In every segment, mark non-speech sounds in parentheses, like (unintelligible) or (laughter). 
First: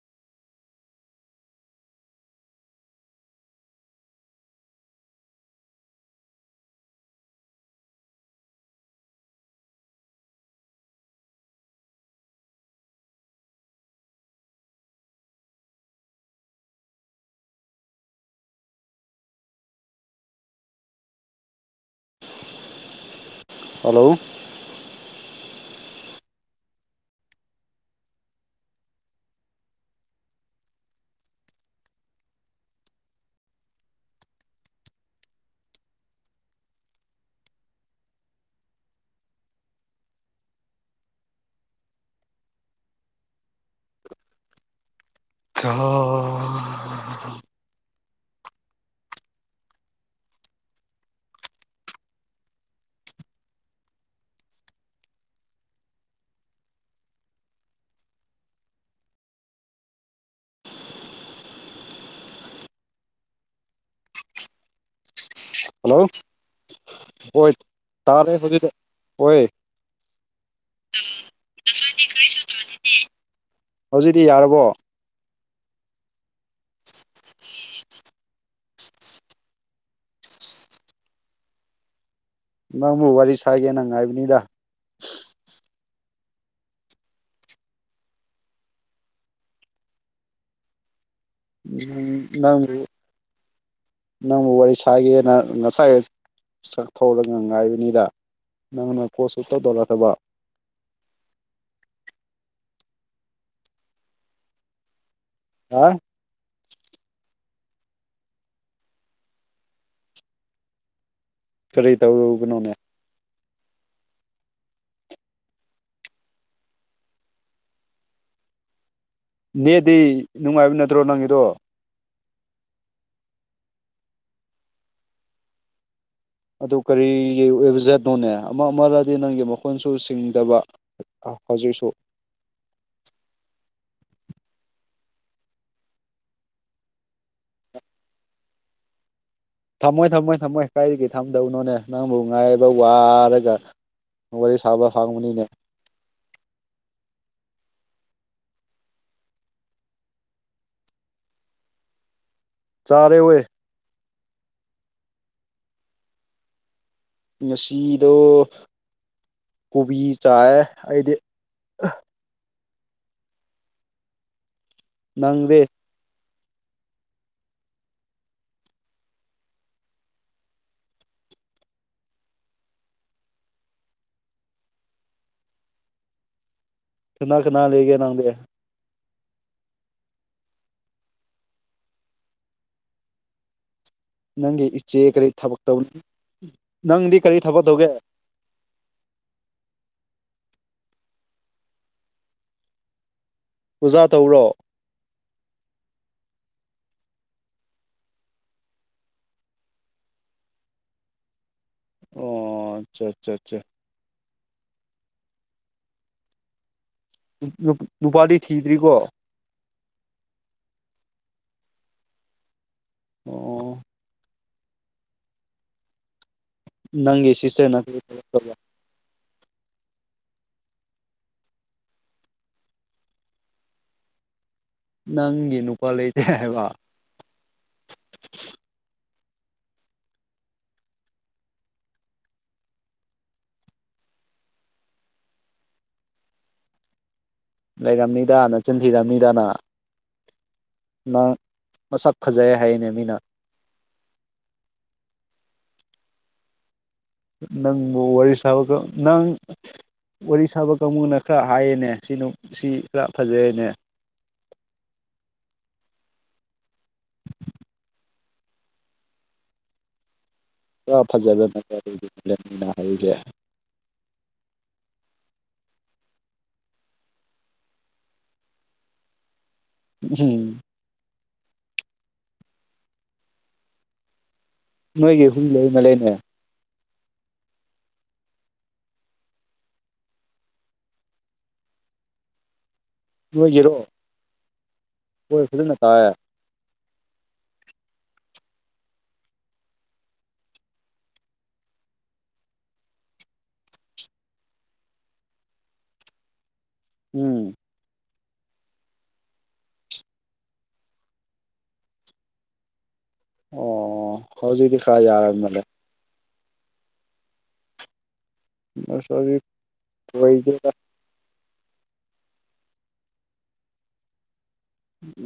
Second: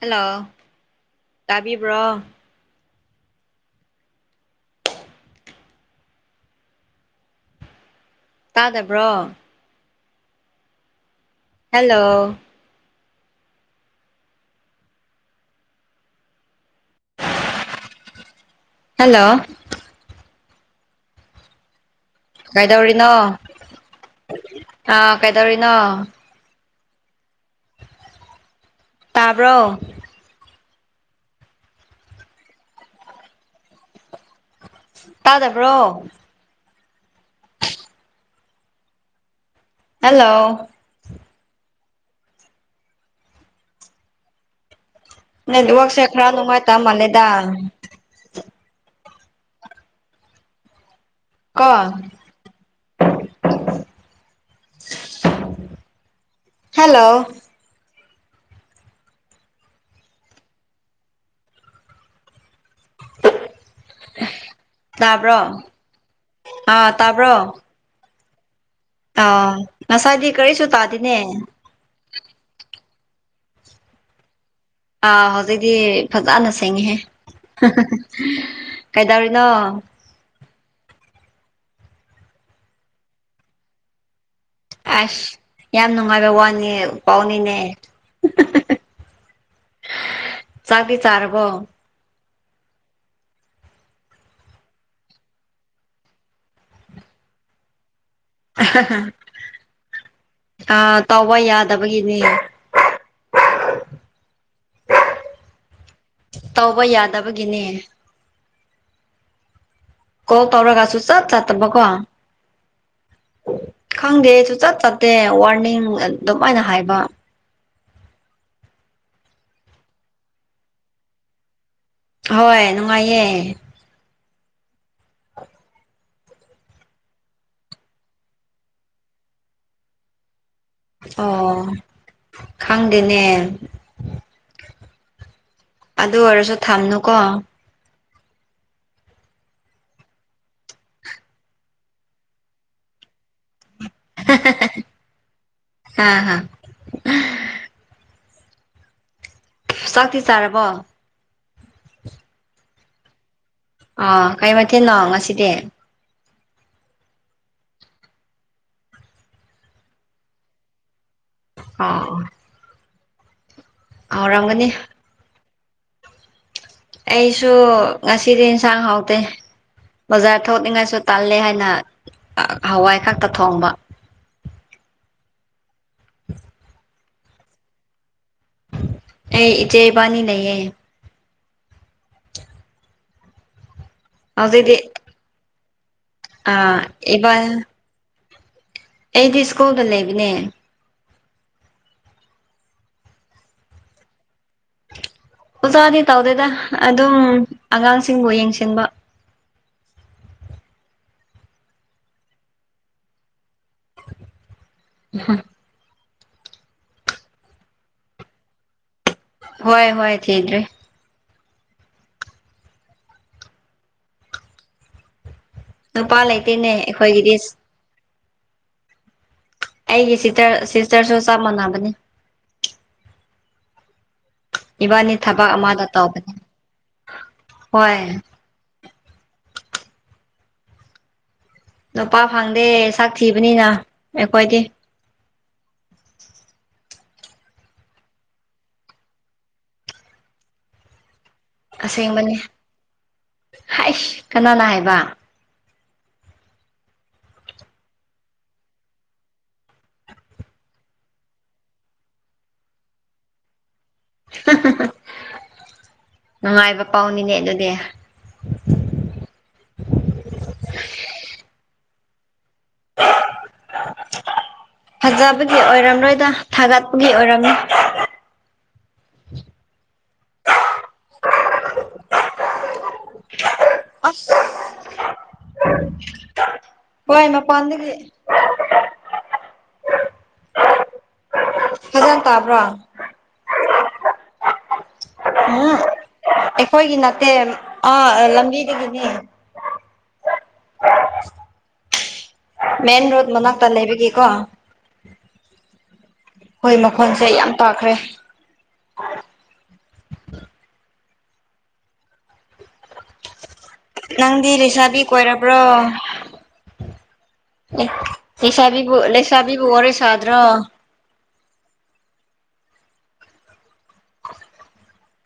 hello ꯇꯥꯕꯤꯕ꯭ꯔꯣ ꯇꯥꯗꯕ꯭ꯔꯣ hello hello ꯀꯩꯗꯧꯔꯤꯅꯣ ꯍꯜꯂꯣ ꯑꯥ ꯀꯩꯗꯧꯔꯤꯅꯣ ꯇꯥꯕ꯭ꯔꯣ ꯇꯥꯗꯕ꯭ꯔꯣ ꯍꯜꯂꯣ ꯅꯦꯠꯋꯛꯁꯦ ꯈꯔ ꯅꯨꯡꯉꯥꯏꯇ ꯃꯜꯂꯦꯗ ꯀꯣ ꯍꯜꯂꯣ ꯇꯥꯕ꯭ꯔꯣ ꯍꯜꯂꯣ ꯑꯥ ꯍꯣꯏ ꯇꯥꯕ꯭ꯔꯣ ꯇꯥꯔꯦ ꯍꯧꯖꯤꯛꯇ ꯍꯣꯏ ꯑꯥ ꯉꯁꯥꯏꯗꯤ ꯀꯔꯤꯁꯨ ꯇꯥꯗꯦꯅꯦ ꯉꯁꯥꯏꯗꯤ ꯀꯔꯤꯁꯨ ꯇꯧꯗꯦꯅꯦ ꯍꯧꯖꯤꯛꯇꯤ ꯌꯥꯔꯕꯣ ꯑꯥ ꯍꯧꯖꯤꯛꯇꯤ ꯐꯖꯅ ꯁꯦꯡꯉꯤꯍꯦ ꯍꯥ ꯍꯥ ꯀꯩꯗꯧꯔꯤꯅꯣ ꯅꯪꯕꯨ ꯋꯥꯔꯤ ꯁꯥꯒꯦꯅ ꯉꯥꯏꯕꯅꯤꯗ ꯑꯁ ꯌꯥꯝ ꯅꯨꯡꯉꯥꯏꯕ ꯋꯥꯅꯤ ꯄꯥꯎꯅꯤꯅꯦ ꯆꯥꯛꯗꯤ ꯆꯥꯔꯕꯣ ꯎꯝ ꯅꯪꯕꯨ ꯅꯪꯕꯨ ꯋꯥꯔꯤ ꯁꯥꯒꯦꯅ ꯉꯁꯥꯏ ꯆꯥꯛ ꯊꯣꯛꯔꯒ ꯉꯥꯏꯕꯅꯤꯗ ꯅꯪꯅ ꯀꯣꯜꯁꯨꯡꯇꯧ ꯇꯧꯔꯛꯇꯕ ꯑꯥ ꯇꯧꯕ ꯌꯥꯗꯕꯒꯤꯅꯦ (unintelligible) ꯑꯥ ꯇꯧꯕ ꯌꯥꯗꯕꯒꯤꯅꯦ ꯀꯣꯜ ꯇꯧꯔꯒ ꯁꯨꯡ ꯆꯠ ꯆꯠꯇꯕꯀꯣ ꯀꯔꯤ ꯇꯧꯔꯨꯕꯅꯣꯅꯦ ꯈꯪꯗꯦ ꯁꯨꯡꯆꯠ ꯆꯠꯇꯦ ꯋꯥꯔꯅꯤꯡ ꯑꯗꯨꯝꯥꯏꯅ ꯍꯥꯏꯕ ꯅꯦꯗꯤ ꯅꯨꯡꯉꯥꯏꯕ ꯅꯠꯇ꯭ꯔꯣ ꯅꯪꯒꯤꯗꯣ ꯍꯣꯏ ꯅꯨꯡꯉꯥꯏꯌꯦ ꯑꯗꯨ ꯀꯔꯤꯒꯤ ꯑꯣꯏꯕ ꯖꯠꯅꯣꯅꯦ ꯑꯃ ꯑꯃꯗꯗꯤ ꯅꯪꯒꯤ ꯃꯈꯣꯟꯁꯨ ꯁꯤꯡꯗꯕ ꯑꯣ ꯍꯧꯖꯤꯛꯁꯨ ꯈꯪꯗꯦꯅꯦ ꯑꯗꯨ ꯑꯣꯏꯔꯁꯨ ꯊꯝꯅꯨꯀꯣ ꯊꯝꯃꯣꯏ ꯊꯝꯃꯣꯏ ꯊꯝꯃꯣꯏ ꯀꯥꯏꯗꯒꯤ ꯊꯝꯗꯧꯅꯣꯅꯦ ꯅꯪꯕꯨ ꯉꯥꯏꯕ ꯋꯥꯔꯒ ꯋꯥꯔꯤ ꯁꯥꯕ ꯐꯥꯡꯅꯤꯅꯦ ꯍꯥ ꯍꯥ ꯆꯥꯛꯇꯤ ꯆꯥꯔꯕꯣ ꯆꯥꯔꯦ ꯋꯦ ꯑꯥ ꯀꯩ ꯃꯊꯦꯟꯅꯣ ꯉꯁꯤꯗꯤ ꯉꯁꯤꯗꯣ ꯀꯣꯕꯤ ꯆꯥꯏ ꯑꯩꯗꯤ ꯑꯣ ꯍꯥꯎꯔꯝꯒꯅꯤ ꯅꯪꯗꯦ ꯑꯩꯁꯨ ꯉꯁꯤꯗꯤ ꯏꯟꯁꯥꯡ ꯍꯥꯎꯇꯦ ꯕꯖꯥꯔ ꯊꯣꯛꯅꯤꯡꯉꯥꯁꯨ ꯇꯥꯜꯂꯦ ꯍꯥꯏꯅ ꯑꯥ ꯍꯋꯥꯏ ꯀꯥꯡꯇꯛ ꯊꯣꯡꯕ ꯀꯅꯥ ꯀꯅꯥ ꯂꯩꯒꯦ ꯅꯪꯗꯤ ꯑꯦ ꯏꯆꯦ ꯏꯕꯥꯅꯤ ꯅꯩꯌꯦ ꯅꯪꯒꯤ ꯍꯧꯖꯤꯛꯇꯤ ꯏꯆꯦ ꯀꯔꯤ ꯊꯕꯛ ꯇꯧꯅꯤ ꯑ ꯅꯪꯗꯤ ꯏꯕꯥ ꯀꯔꯤ ꯊꯕꯛ ꯇꯧꯒꯦ ꯑꯩꯗꯤ ꯁ꯭ꯀꯨꯜꯗ ꯂꯩꯕꯅꯦ ꯑꯣꯖꯥ ꯇꯧꯔꯣ ꯑꯣꯖꯥꯗꯤ ꯇꯧꯗꯦꯗ ꯑꯗꯨꯝ ꯑꯉꯥꯡꯁꯤꯡꯕꯨ ꯌꯦꯡꯁꯤꯟꯕ ꯑꯣ ꯆꯥ ꯆꯥ ꯆꯥ ꯎꯍꯨꯝ ꯅꯨꯞ ꯅꯨꯄꯥꯗꯤ ꯊꯤꯗ꯭ꯔꯤꯀꯣ ꯍꯣꯏ ꯍꯣꯏ ꯊꯤꯗ꯭ꯔꯤ ꯑꯣ ꯅꯨꯄꯥ ꯂꯩꯇꯦꯅꯦ ꯅꯪꯒꯤ ꯑꯩꯈꯣꯏꯒꯤꯗꯤ (unintelligible) ꯑꯩꯒꯤ ꯁꯤꯇꯔ ꯁꯤꯁꯇꯔꯁꯨ ꯆꯞ ꯃꯥꯟꯅꯕꯅꯤ ꯏꯕꯥꯅꯤ ꯊꯕꯛ ꯅꯪꯒꯤ ꯑꯃꯗ ꯅꯨꯄꯥ ꯂꯩꯇꯦ ꯇꯧꯕꯅꯦ ꯍꯥꯏꯕ ꯍꯣꯏ ꯅꯨꯄꯥ ꯐꯪꯗꯦ ꯁꯥꯛ ꯊꯤꯕꯅꯤꯅ ꯑꯩꯈꯣꯏꯗꯤ ꯂꯩꯔꯝꯅꯤꯗ ꯅꯆꯤꯟꯊꯤꯔꯝꯅꯤꯗꯥꯅ ꯅꯪ ꯃꯁꯛ ꯑꯁꯦꯡꯕꯅꯤ ꯐꯖꯩ ꯍꯥꯏꯅꯦ ꯃꯤꯅ ꯍꯥꯏꯁ ꯀꯅꯥꯅ ꯍꯥꯏꯕ ꯅꯪꯕꯨ ꯋꯥꯔꯤ ꯁꯥꯕꯒ ꯅꯪ ꯋꯥꯔꯤ ꯁꯥꯕ ꯀꯥꯡꯕꯨꯅ ꯈꯔ ꯍꯥꯏꯌꯦꯅꯦ ꯁꯤꯅꯨꯞ ꯁꯤ ꯈꯔ ꯐꯖꯩꯌꯦꯅꯦ ꯅꯨꯡꯉꯥꯏꯕ ꯄꯥꯎꯅꯤꯅꯦ ꯑꯗꯨꯗꯤ ꯄꯨꯔꯥ ꯐꯖꯔꯝꯃꯥꯅꯤ ꯑꯗꯨꯗꯤ ꯂꯦꯠꯃꯤꯅ ꯍꯥꯏꯔꯤꯖꯦ ꯐꯖꯕꯒꯤ ꯑꯣꯏꯔꯝꯔꯣꯏꯗ ꯊꯥꯒꯠꯄꯒꯤ ꯑꯣꯏꯔꯝꯅꯤ ꯎꯝꯍꯨꯝ ꯑꯁ ꯅꯣꯏꯒꯤ ꯑꯍꯨꯝ ꯂꯩꯃ ꯂꯩꯅꯥ ꯋꯥꯏ ꯃꯄꯥꯟꯗꯒꯤ ꯐꯖꯅ ꯇꯥꯕ꯭ꯔꯥ ꯅꯣꯏ ꯒꯤꯔꯣ ꯍꯣꯏ ꯐꯖꯅ ꯎꯝ ꯇꯥꯌꯦ ꯑꯩꯈꯣꯏꯒꯤ ꯅꯠꯇꯦ ꯑꯥ ꯂꯝꯕꯤꯗꯒꯤꯅꯤ ꯃꯦꯟ ꯔꯣꯗ ꯃꯅꯥꯛꯇ ꯂꯩꯕꯒꯤꯀꯣ ꯍꯣꯏ ꯃꯈꯣꯟꯁꯦ ꯎꯝ ꯌꯥꯝ ꯇꯥꯈ꯭ꯔꯦ ꯑꯣ ꯅꯪꯗꯤ ꯍꯧꯖꯤꯛꯇꯤ ꯂꯩꯁꯥꯕꯤ ꯈꯔ ꯀꯣꯏꯔꯕ꯭ꯔꯣ ꯌꯥꯔꯝꯃꯂꯦ ꯑꯦ ꯂꯩꯁꯥꯕꯤꯕꯨ ꯑꯁ ꯍꯧꯖꯤꯛ ꯂꯩꯁꯥꯕꯤꯕꯨ ꯋꯥꯔꯤ ꯁꯥꯗ꯭ꯔꯣ ꯂꯣꯏꯗꯦꯗ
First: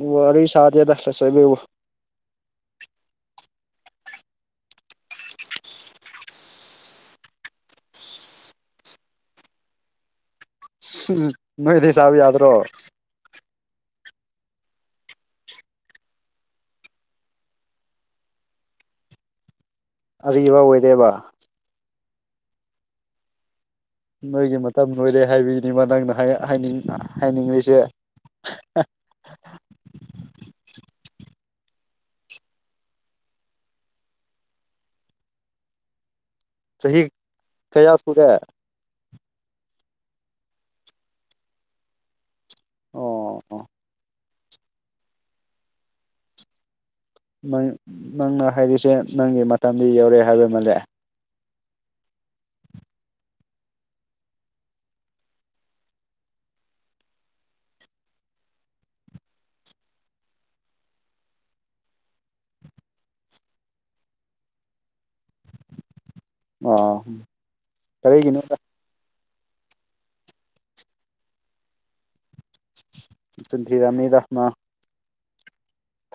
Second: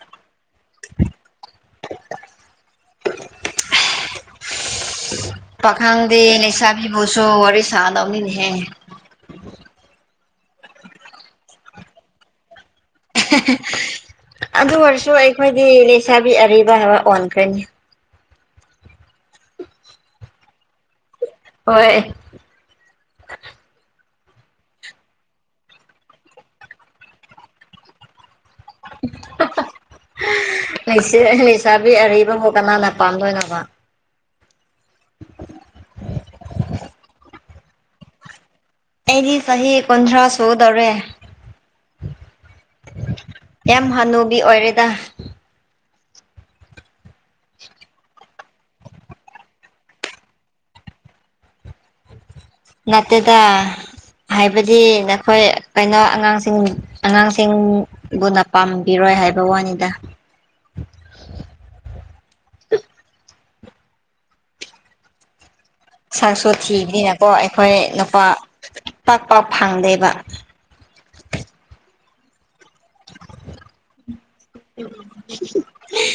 ꯎ ꯋꯥꯔꯤ ꯁꯥꯗꯦꯗ ꯂꯩꯁꯥꯕꯤꯕꯨ ꯄꯈꯪꯗꯤ ꯂꯩꯁꯥꯕꯤꯕꯨꯁꯨ ꯋꯥꯔꯤ ꯁꯥꯗꯧꯅꯤꯅꯦꯍꯦ ꯅꯣꯏꯗꯤ ꯁꯥꯕ ꯌꯥꯗ꯭ꯔꯣ ꯑꯗꯨ ꯑꯣꯏꯔꯁꯨ ꯑꯩꯈꯣꯏꯗꯤ ꯂꯩꯁꯥꯕꯤ ꯑꯔꯤꯕ ꯍꯥꯏꯕ ꯑꯣꯟꯈ꯭ꯔꯦꯅꯦ ꯑꯔꯤꯕ ꯑꯣꯏꯔꯦꯕ ꯍꯣꯏ ꯅꯣꯏꯒꯤ ꯃꯇꯝ ꯂꯣꯏꯔꯦ ꯍꯥꯏꯕꯒꯤꯅꯤ ꯃꯥ ꯅꯪꯅ ꯍꯥꯏꯌꯥ ꯍꯥꯏꯅꯤꯡ ꯍꯥꯏꯅꯤꯡꯂꯤꯁꯦ (unintelligible) ꯂꯩꯁꯥꯕꯤ ꯑꯔꯤꯕꯕꯨ ꯀꯅꯥꯅ ꯄꯥꯟꯗꯣꯏꯅꯣꯕ ꯆꯍꯤ ꯀꯌꯥ ꯁꯨꯒꯦ ꯑꯩꯗꯤ ꯆꯍꯤ ꯀꯨꯟꯊ꯭ꯔꯥ ꯁꯨꯒꯗꯧꯔꯦ ꯑꯣ ꯑꯣ ꯌꯥꯝ ꯍꯥꯅꯨꯕꯤ ꯑꯣꯏꯔꯦꯗ ꯅꯪ ꯅꯪꯅ ꯍꯥꯏꯔꯤꯁꯦ ꯅꯪꯒꯤ ꯃꯇꯝꯗꯤ ꯌꯧꯔꯦ ꯍꯥꯏꯕ ꯃꯥꯜꯂꯦ ꯅꯠꯇꯦꯗ ꯍꯥꯏꯕꯗꯤ ꯅꯈꯣꯏ ꯀꯩꯅꯣ ꯑꯉꯥꯡꯁꯤꯡ ꯑꯉꯥꯡꯁꯤꯡ ꯕꯨꯅ ꯄꯥꯝꯕꯤꯔꯣꯏ ꯍꯥꯏꯕ ꯋꯥꯅꯤꯗ ꯁꯛꯁꯨ ꯑꯣ ꯊꯤꯕꯅꯤꯅꯀꯣ ꯑꯩꯈꯣꯏ ꯅꯨꯄꯥ ꯀꯔꯤꯒꯤꯅꯣꯗ ꯄꯥꯛ ꯄꯥꯛ ꯐꯪꯗꯦꯕ ꯆꯤꯟ ꯊꯤꯔꯝꯅꯤꯗ ꯃꯥ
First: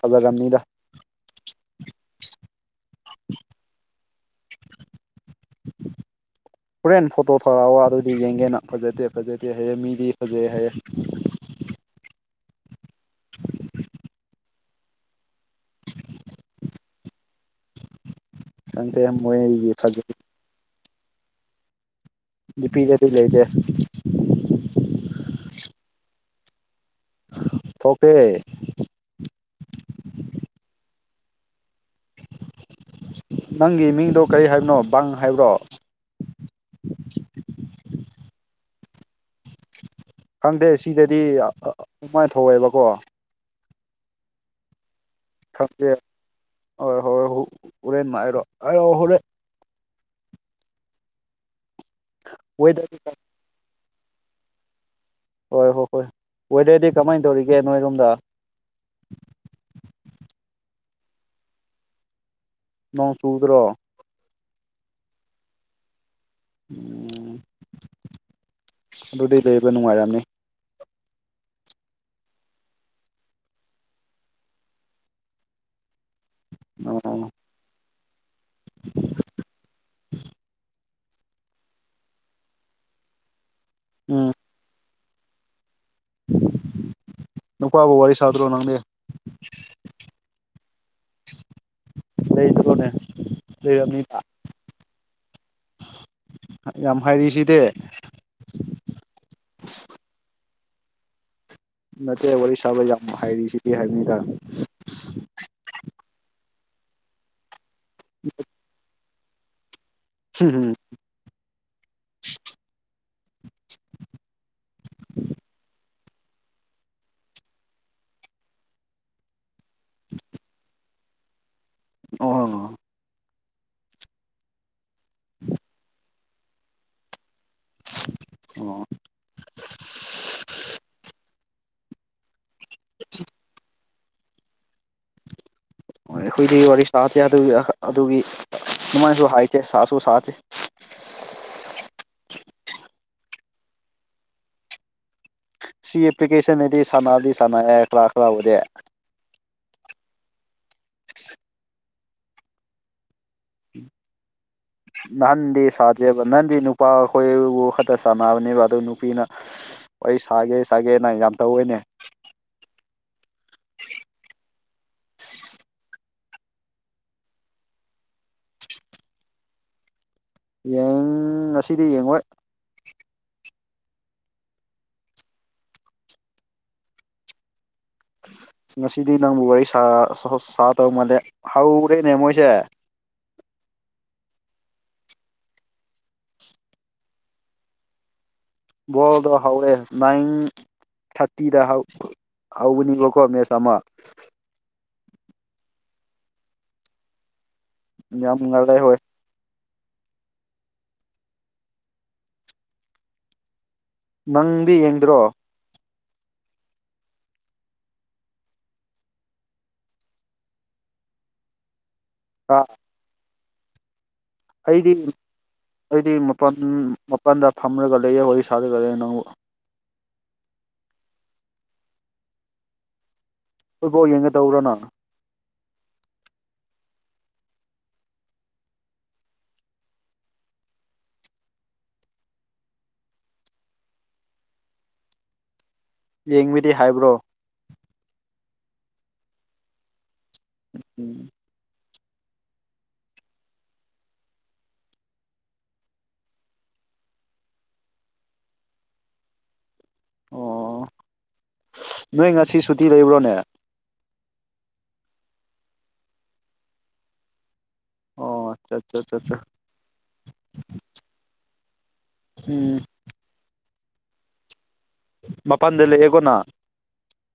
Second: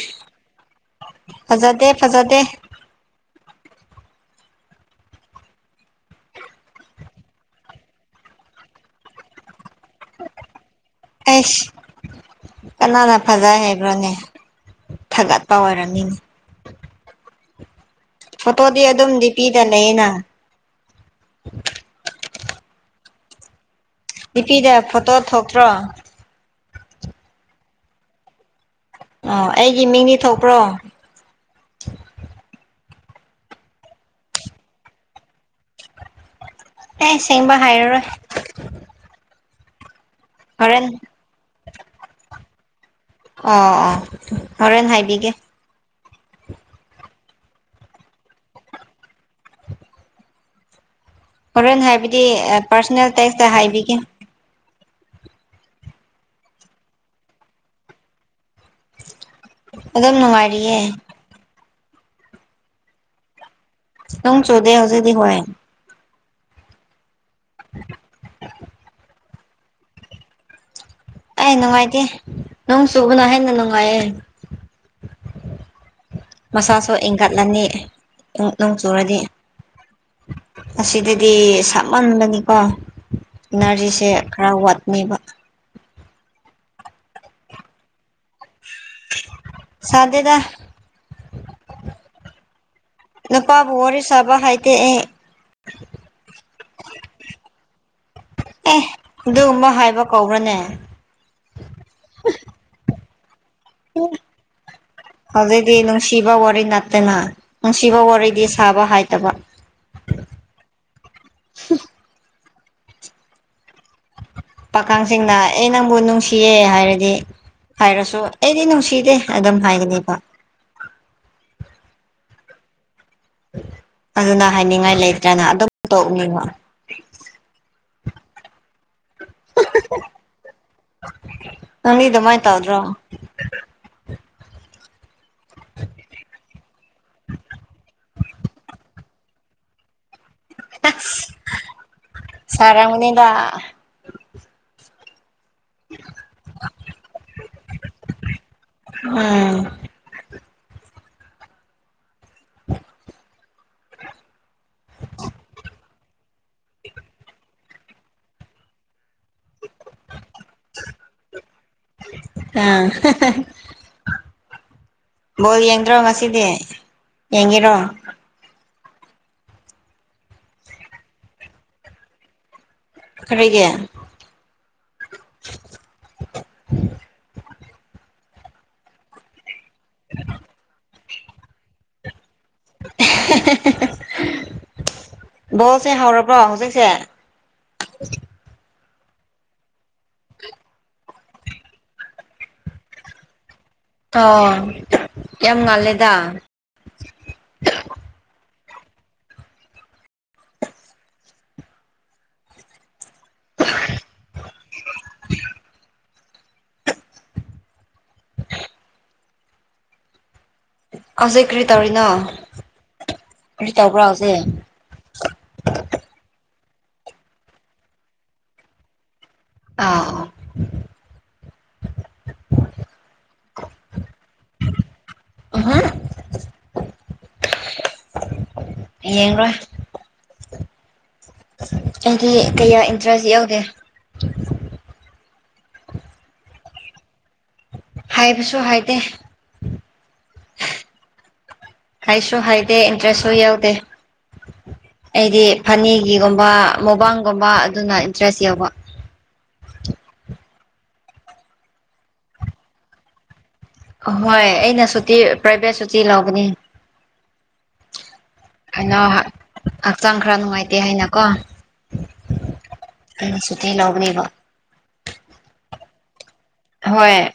ꯐꯖꯔꯝꯅꯤꯗ ꯐꯖꯗꯦ ꯐꯖꯗꯦ (unintelligible) ꯍꯣꯔꯦꯟ ꯐꯣꯇꯣ ꯊꯔꯛꯑꯣ ꯑꯗꯨꯗꯤ ꯌꯦꯡꯒꯦꯅ ꯐꯖꯗꯦ ꯐꯖꯗꯦ ꯍꯌꯦ ꯃꯤꯗꯤ ꯐꯖꯩ ꯍꯥꯏꯌꯦ ꯑꯩꯁ ꯀꯅꯥꯅ ꯐꯖꯩ ꯍꯩꯕ꯭ꯔꯣꯅꯦ ꯊꯒꯠꯄ ꯑꯣꯏꯔꯅꯤꯅꯦ ꯐꯣꯇꯣꯗꯤ ꯈꯪꯗꯦ ꯑꯗꯨꯝ ꯗꯤ ꯄꯤꯗ ꯃꯣꯏꯒꯤ ꯂꯩꯌꯦꯅ ꯐꯖꯩ ꯗꯤꯄꯤꯗꯗꯤ ꯂꯩꯇꯦ ꯗꯤꯄꯤꯗ ꯐꯣꯇꯣ ꯊꯣꯛꯇ꯭ꯔꯣ ꯊꯣꯛꯇꯦ ꯑꯣ ꯑꯩꯒꯤ ꯃꯤꯡꯗꯤ ꯊꯣꯛꯄ꯭ꯔꯣ ꯅꯪꯒꯤ ꯃꯤꯡꯗꯣ ꯀꯔꯤ ꯍꯥꯏꯕꯅꯣ ꯕꯪ ꯍꯥꯏꯕ꯭ꯔꯣ ꯑꯦ ꯁꯦꯡꯕ ꯍꯥꯏꯔꯔꯣꯏ ꯈꯪꯗꯦ ꯍꯣꯔꯦꯟ ꯁꯤꯗꯗꯤ ꯑꯥꯑ ꯎꯃꯥꯏ ꯊꯣꯋꯦꯕꯀꯣ ꯑꯣ ꯑꯣꯥ ꯍꯣꯔꯦꯟ ꯍꯥꯏꯕꯤꯒꯦ ꯈꯪꯗꯦ ꯍꯣꯏ ꯍꯣꯏ ꯍꯨ ꯍꯨꯔꯦꯟ ꯍꯥꯏꯔꯣ ꯍꯥꯏꯔꯣ ꯍꯨꯔꯦꯟ ꯍꯣꯔꯦꯟ ꯍꯥꯏꯕꯗꯤ ꯑꯦ ꯋꯦꯗꯔ ꯄꯥꯔꯁꯅꯦꯜ ꯇꯦꯛꯁꯇ ꯍꯥꯏꯕꯤꯒꯦ ꯍꯣꯏ ꯍꯣꯏ ꯍꯣꯏ ꯋꯦꯗꯔꯗꯤ ꯀꯃꯥꯏꯟ ꯇꯧꯔꯤꯒꯦ ꯅꯣꯏꯔꯣꯝꯗ ꯑꯗꯨꯝ ꯅꯨꯡꯉꯥꯏꯔꯤꯌꯦ ꯅꯣꯡ ꯆꯨꯗ꯭ꯔꯣ ꯅꯨꯡ ꯆꯨꯗꯦ ꯍꯧꯖꯤꯗꯤ ꯍꯣꯏ ꯎꯝ ꯑꯗꯨꯗꯤ ꯂꯩꯕ ꯅꯨꯡꯉꯥꯏꯔꯝꯅꯤ ꯑꯦ ꯅꯨꯡꯉꯥꯏꯇꯦ ꯅꯣꯡ ꯆꯨꯕꯅ ꯍꯦꯟꯅ ꯅꯨꯡꯉꯥꯏꯌꯦ ꯃꯁꯥꯁꯨ ꯑꯣ ꯏꯪꯒꯠꯂꯅꯤ ꯎꯝ ꯅꯣꯡ ꯆꯨꯔꯗꯤ ꯑꯁꯤꯗꯗꯤ ꯁꯥꯃꯟꯕꯅꯤꯀꯣ ꯏꯅꯔꯖꯤꯁꯦ ꯎꯝ ꯈ꯭ꯔ ꯋꯥꯠꯅꯦꯕ ꯅꯨꯄꯥꯕꯨ ꯋꯥꯔꯤ ꯁꯥꯗ꯭ꯔꯣ ꯅꯪꯗꯤ ꯁꯥꯗꯦꯗ ꯂꯩꯗ꯭ꯔꯣꯅꯦ ꯅꯨꯄꯥꯕꯨ ꯋꯥꯔꯤ ꯂꯩꯔꯝꯅꯤꯗ ꯁꯥꯕ ꯍꯩꯇꯦ ꯑꯦ ꯍꯥ ꯍꯥꯏꯔꯤꯁꯤꯗꯦ ꯑꯦ ꯑꯗꯨꯒꯨꯝꯕ ꯍꯥꯏꯕ ꯀꯧꯕ꯭ꯔꯅꯦ ꯅꯠꯇꯦ ꯋꯥꯔꯤ ꯁꯥꯕ ꯌꯥꯝ ꯍꯥꯏꯔꯤ ꯁꯤꯗꯤ ꯍꯥꯏꯕꯅꯤꯗ ꯍꯧꯖꯤꯛꯇꯤ ꯅꯨꯡꯁꯤꯕ ꯋꯥꯔꯤ ꯅꯠꯇꯦꯅ ꯅꯨꯡꯁꯤꯕ ꯋꯥꯔꯤꯗꯤ ꯁꯥꯕ ꯍꯥꯏꯇꯕ ꯍꯤ ꯍꯤ ꯄꯥꯈꯪꯁꯤꯡꯅ ꯑꯦ ꯅꯪꯕꯨ ꯅꯨꯡꯁꯤꯌꯦ ꯍꯥꯏꯔꯗꯤ ꯍꯥꯏꯔꯁꯨ ꯑꯩꯗꯤ ꯅꯨꯡꯁꯤꯗꯦ ꯑꯗꯨꯝ ꯍꯥꯏꯒꯅꯦꯕ ꯑꯣ ꯍꯥꯡꯉꯣ ꯑꯗꯨꯅ ꯍꯥꯏꯅꯤꯡꯉꯥꯏ ꯂꯩꯇ꯭ꯔꯅ ꯑꯗꯨꯝ ꯇꯧꯅꯤꯡꯕꯥ ꯑꯣ ꯅꯪꯗꯤ ꯑꯗꯨꯃꯥꯏ ꯇꯧꯗ꯭ꯔꯣ ꯍꯣꯏ ꯑꯩꯈꯣꯏꯗꯤ ꯋꯥꯔꯤ ꯁꯥꯗ ꯌꯥꯗꯕꯒꯤ ꯑ ꯑꯗꯨꯒꯤ ꯑꯗꯨꯃꯥꯏꯅꯁꯨ ꯍꯥꯏꯇꯦ ꯁꯥꯁꯨ ꯁꯥꯗꯦ ꯁꯥꯔꯝꯒꯅꯤꯗꯥ ꯁꯤ ꯑꯦꯄ꯭ꯂꯤꯀꯦꯁꯟꯅꯗꯤ ꯁꯥꯟꯅꯗꯤ ꯁꯥꯟꯅꯑꯦ ꯀ꯭ꯂꯥ ꯀ꯭ꯂꯥ ꯕꯨꯗꯤ ꯎꯝ ꯎꯝ ꯅꯍꯥꯟꯗꯤ ꯁꯥꯗꯦꯕ ꯅꯍꯥꯟꯗꯤ ꯅꯨꯄꯥ ꯑꯈꯣꯏꯕꯨ ꯈꯛꯇ ꯁꯥꯟꯅꯕꯅꯦꯕ ꯑꯗꯨ ꯅꯨꯄꯤꯅ ꯑꯩ ꯁꯥꯒꯦ ꯁꯥꯒꯦꯅ ꯌꯥꯝ ꯇꯧꯋꯦꯅꯦ ꯑꯥ ꯕꯣꯜ ꯌꯦꯡꯗ꯭ꯔꯣ ꯉꯁꯤꯗꯤ ꯌꯦꯡꯉꯤꯔꯣ ꯌꯦꯡ ꯉꯁꯤꯗꯤ ꯌꯦꯡꯉꯣꯏ ꯀꯔꯤꯒꯦ ꯉꯁꯤꯗꯤ ꯅꯪꯕꯨ ꯋꯥꯔꯤ ꯁꯥ ꯁꯥ ꯁꯥꯇꯧ ꯃꯥꯟꯇꯦ ꯍꯧꯔꯦꯅꯦ ꯃꯣꯏꯁꯦ ꯕꯣꯜꯁꯦ ꯍꯧꯔꯕ꯭ꯔꯣ ꯍꯧꯖꯤꯛꯁꯦ ꯕꯣꯜꯗꯣ ꯍꯧꯔꯦ ꯅꯪ ꯊꯥꯔꯇꯤꯗ ꯍꯧ ꯍꯧꯕꯅꯤꯕꯀꯣ ꯃꯦꯠꯆ ꯑꯃ ꯑꯣ ꯌꯥꯝ ꯉꯥꯜꯂꯦꯗꯥ ꯌꯥꯝ ꯉꯜꯂꯦ ꯍꯣꯏ ꯅꯪꯗꯤ ꯌꯦꯡꯗ꯭ꯔꯣ ꯍꯧꯖꯤꯛ ꯀ꯭ꯔꯤ ꯇꯧꯔꯤꯅꯣ ꯑꯥ ꯀ꯭ꯔꯤ ꯇꯧꯕ꯭ꯔꯥ ꯍꯧꯖꯤꯛ ꯑꯩꯗꯤ ꯑꯩꯗꯤ ꯃꯄꯥꯟ ꯃꯄꯥꯟꯗ ꯐꯝꯂꯒ ꯂꯩꯌꯦ ꯋꯥꯔꯤ ꯁꯥꯔꯒ ꯂꯩꯔꯦ ꯅꯪꯕꯨ ꯑꯥ ꯐꯨꯠꯕꯣꯜ ꯌꯦꯡꯒꯗꯧꯔꯥ ꯅꯪ (unintelligible) ꯌꯦꯡꯔꯣꯏ ꯑꯩꯗꯤ ꯀꯌꯥ ꯏꯟꯇꯔꯦꯁ ꯌꯥꯎꯗꯦ ꯌꯦꯡꯕꯗꯤ ꯍꯥꯏꯕ꯭ꯔꯣ ꯍꯥꯏꯕꯁꯨ ꯍꯥꯏꯗꯦ ꯎꯝ ꯍꯥꯏꯁꯨ ꯍꯥꯏꯇꯦ ꯏꯟꯇ꯭ꯔꯦꯁꯁꯨ ꯌꯥꯎꯗꯦ ꯑꯩꯗꯤ ꯐꯟꯅꯤꯒꯤꯒꯨꯝꯕ ꯃꯣꯕꯥꯡꯒꯨꯝꯕ ꯑꯗꯨꯅ ꯏꯟꯇ꯭ꯔꯦꯁ ꯌꯥꯎꯕ ꯑꯣ ꯅꯣꯏ ꯉꯁꯤ ꯁꯨꯇꯤ ꯂꯩꯕ꯭ꯔꯣꯅꯦ ꯑꯍꯣꯏ ꯑꯩꯅ ꯁꯨꯇꯤ ꯄ꯭ꯔꯥꯏꯚꯦꯠ ꯁꯨꯇꯤ ꯂꯧꯕꯅꯤ ꯑꯣ ꯑꯠꯆꯥ ꯀꯩꯅꯣ ꯑꯠꯆꯥ ꯑꯠꯆꯥ ꯍꯛꯆꯥꯡ ꯈꯔ ꯅꯨꯡꯉꯥꯏꯇꯦ ꯍꯥꯏꯅꯀꯣ ꯎꯝ ꯑꯩꯅ ꯁꯨꯇꯤ ꯂꯧꯕꯅꯦꯕꯥ ꯃꯄꯥꯟꯗ ꯂꯩꯌꯦꯒꯣꯟꯅ ꯍꯣꯏ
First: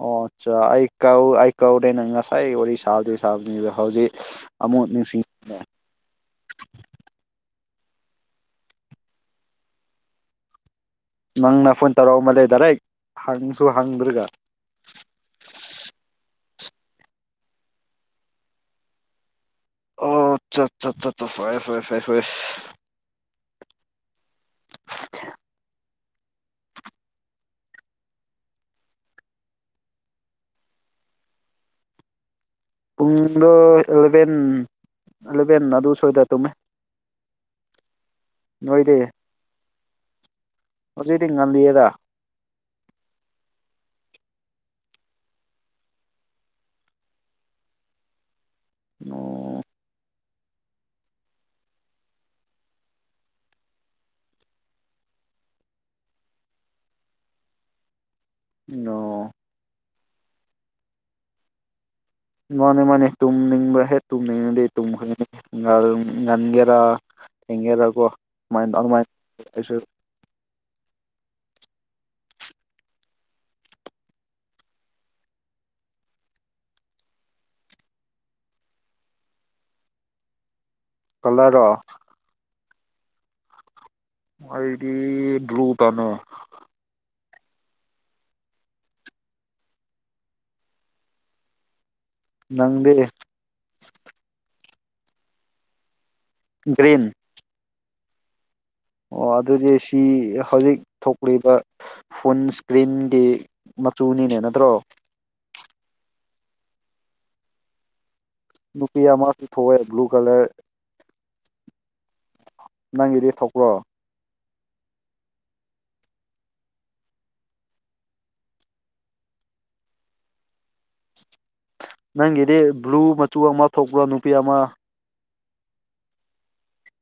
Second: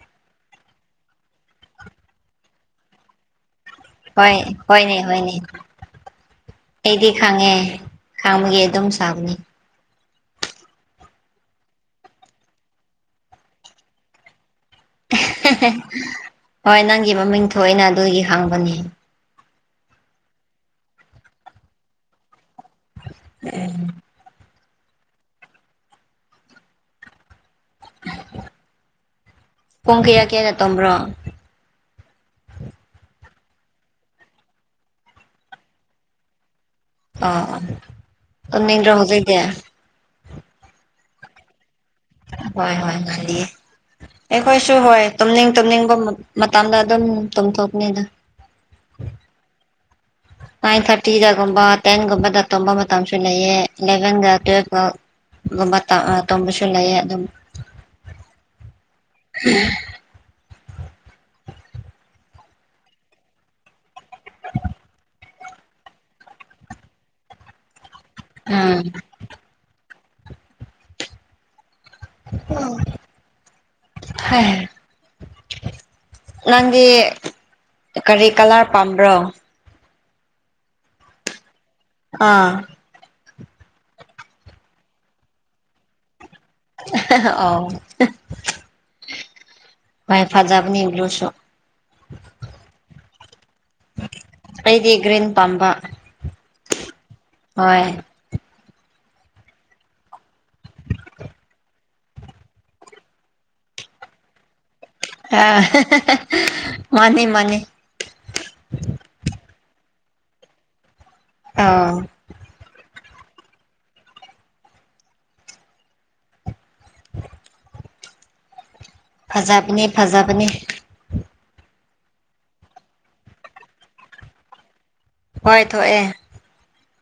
ꯑꯣ ꯑꯆꯥ ꯑꯩ ꯀꯧ ꯑꯩ ꯀꯧꯔꯦꯅ ꯉꯁꯥꯏ ꯋꯥꯔꯤꯔꯤ ꯁꯗ ꯍꯧꯖꯤꯛ ꯍꯣꯏ ꯑꯃꯨꯛ ꯍꯣꯏꯅꯦ ꯅꯤꯡꯁꯤꯡ ꯍꯣꯏꯅꯦ ꯑꯩꯗꯤ ꯈꯥꯡꯉꯦ ꯈꯥꯡꯕꯒꯤ ꯑꯗꯨꯝ ꯁꯥꯕꯅꯤ ꯅꯪꯅ ꯐꯣꯟ ꯇꯧꯔꯛꯃꯜ ꯂꯩ ꯗꯥꯏꯔꯦꯛ ꯍꯪꯁꯨ ꯍꯪꯗ꯭ꯔꯒ ꯍꯣꯏ ꯅꯪꯒꯤ ꯃꯃꯤꯡ ꯊꯣꯛꯏꯅ ꯑꯗꯨꯒꯤ ꯍꯪꯕꯅꯤ ꯑꯣ ꯑꯆꯥ ꯑꯆꯥ ꯐꯌꯦ ꯐꯌꯦ ꯐꯌꯦ ꯐꯌꯦ (inaudible) ꯄꯨꯡ ꯀꯌꯥ ꯀꯌꯥ ꯀꯌꯥꯗ ꯇꯨꯝꯕ꯭ꯔꯣ ꯄꯨꯡꯗꯣ ꯑꯦꯂꯚꯦꯟ ꯑꯦꯂꯚꯦꯟ ꯑꯗꯨ ꯁꯣꯏꯗ ꯇꯨꯝꯃꯦ ꯑꫭ ꯑꫭ ꯇꯨꯝꯅꯤꯗ꯭ꯔꯣ ꯅꯣꯏꯗꯤ ꯍꯧꯖꯤꯛꯗꯤ ꯍꯧꯖꯤꯛꯇꯤ‌ ꯉꯜꯂꯤꯌꯦꯗ ꯍꯣꯏ ꯍꯣꯏ ꯉꯜꯂꯤꯌꯦ ꯑꯩꯈꯣꯏꯁꯨ ꯍꯣꯏ ꯇꯨꯝꯅꯤꯡ ꯇꯨꯝꯅꯤꯡꯕ ꯃꯇꯝꯗ ꯑꯗꯨꯝ ꯇꯨꯝꯊꯣꯛꯅꯤꯗ ꯑꯣ ꯅꯥꯏꯟ ꯊꯥꯔꯇꯤꯗꯒꯨꯝꯕ ꯇꯦꯟꯒꯨꯝꯕꯗ ꯇꯣꯝꯕ ꯃꯇꯝꯁꯨ ꯂꯩꯌꯦ ꯏꯂꯚꯦꯟꯒ ꯇꯨꯋꯦꯜꯀ ꯕꯥꯇ ꯇꯣꯝꯕꯁꯣꯂꯥꯏ ꯑꯗꯨꯝ ꯑꯣ (inaudible) ꯃꯥꯅꯤ ꯃꯥꯅꯦ ꯇꯨꯝꯅꯤꯡꯕ꯭ꯔꯥ ꯍꯦꯛ ꯇꯨꯝꯅꯤꯡꯅꯤꯡꯉꯗꯤ ꯇꯨꯝꯈꯦ ꯒꯥꯔ ꯉꯥꯟꯒꯦꯔ ꯊꯦꯡꯒꯦꯔ ꯀꯣ ꯃꯥꯏꯟ ꯎꯝ ꯑꯔꯃꯥꯏꯟꯁꯨ (inaudible) ꯅꯪꯗꯤ ꯀꯔꯤ ꯀꯂꯔ ꯄꯥꯝꯕ꯭ꯔꯣ ꯀꯂꯔꯔꯣ ꯑꯥ ꯑꯩꯗꯤ ꯕ꯭ꯂꯨ ꯄꯥꯝꯃꯦ ꯑꫭ ꯍꯦ ꯐꯖꯕꯅꯤ ꯕ꯭ꯂꯨꯁꯨ ꯅꯪꯗꯤ ꯑꯩꯗꯤ ꯒ꯭ꯔꯏꯟ ꯄꯥꯝꯕ ꯒ꯭ꯔꯤꯟ ꯍꯣꯏ ꯑꯣ ꯑꯗꯨꯗꯤ ꯁꯤ ꯍꯧꯖꯤꯛ ꯊꯣꯛꯂꯤꯕ ꯐꯨꯟ ꯏꯁꯀ꯭ꯔꯤꯟꯒꯤ ꯃꯆꯨꯅꯤꯅꯦ ꯅꯠꯇ꯭ꯔꯣ ꯑꯥ ꯃꯥꯅꯤ ꯃꯥꯅꯤ ꯅꯨꯄꯤ ꯑꯃ ꯄꯨ ꯊꯣꯛꯣꯛꯑꯦ ꯕ꯭ꯂꯨ ꯀꯂꯔ ꯑꫭ ꯅꯪꯒꯤꯗꯤ ꯊꯣꯛꯄ꯭ꯔꯣ ꯐꯖꯕꯅꯦ ꯐꯖꯕꯅꯦ ꯅꯪꯒꯤꯗꯤ ꯕ꯭ꯂꯨ ꯃꯆꯨ ꯑꯃ ꯊꯣꯛꯄ꯭ꯔꯣ ꯅꯨꯄꯤ ꯑꯃ ꯍꯣꯏ ꯊꯣꯛꯑꯦ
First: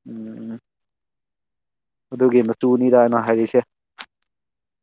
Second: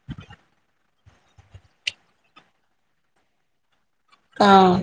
ꯎꯝ ꯑꯗꯨꯒꯤ ꯃꯆꯨꯅꯤꯗ ꯑꯩꯅ ꯍꯥꯏꯔꯤꯁꯦ ꯑꫭ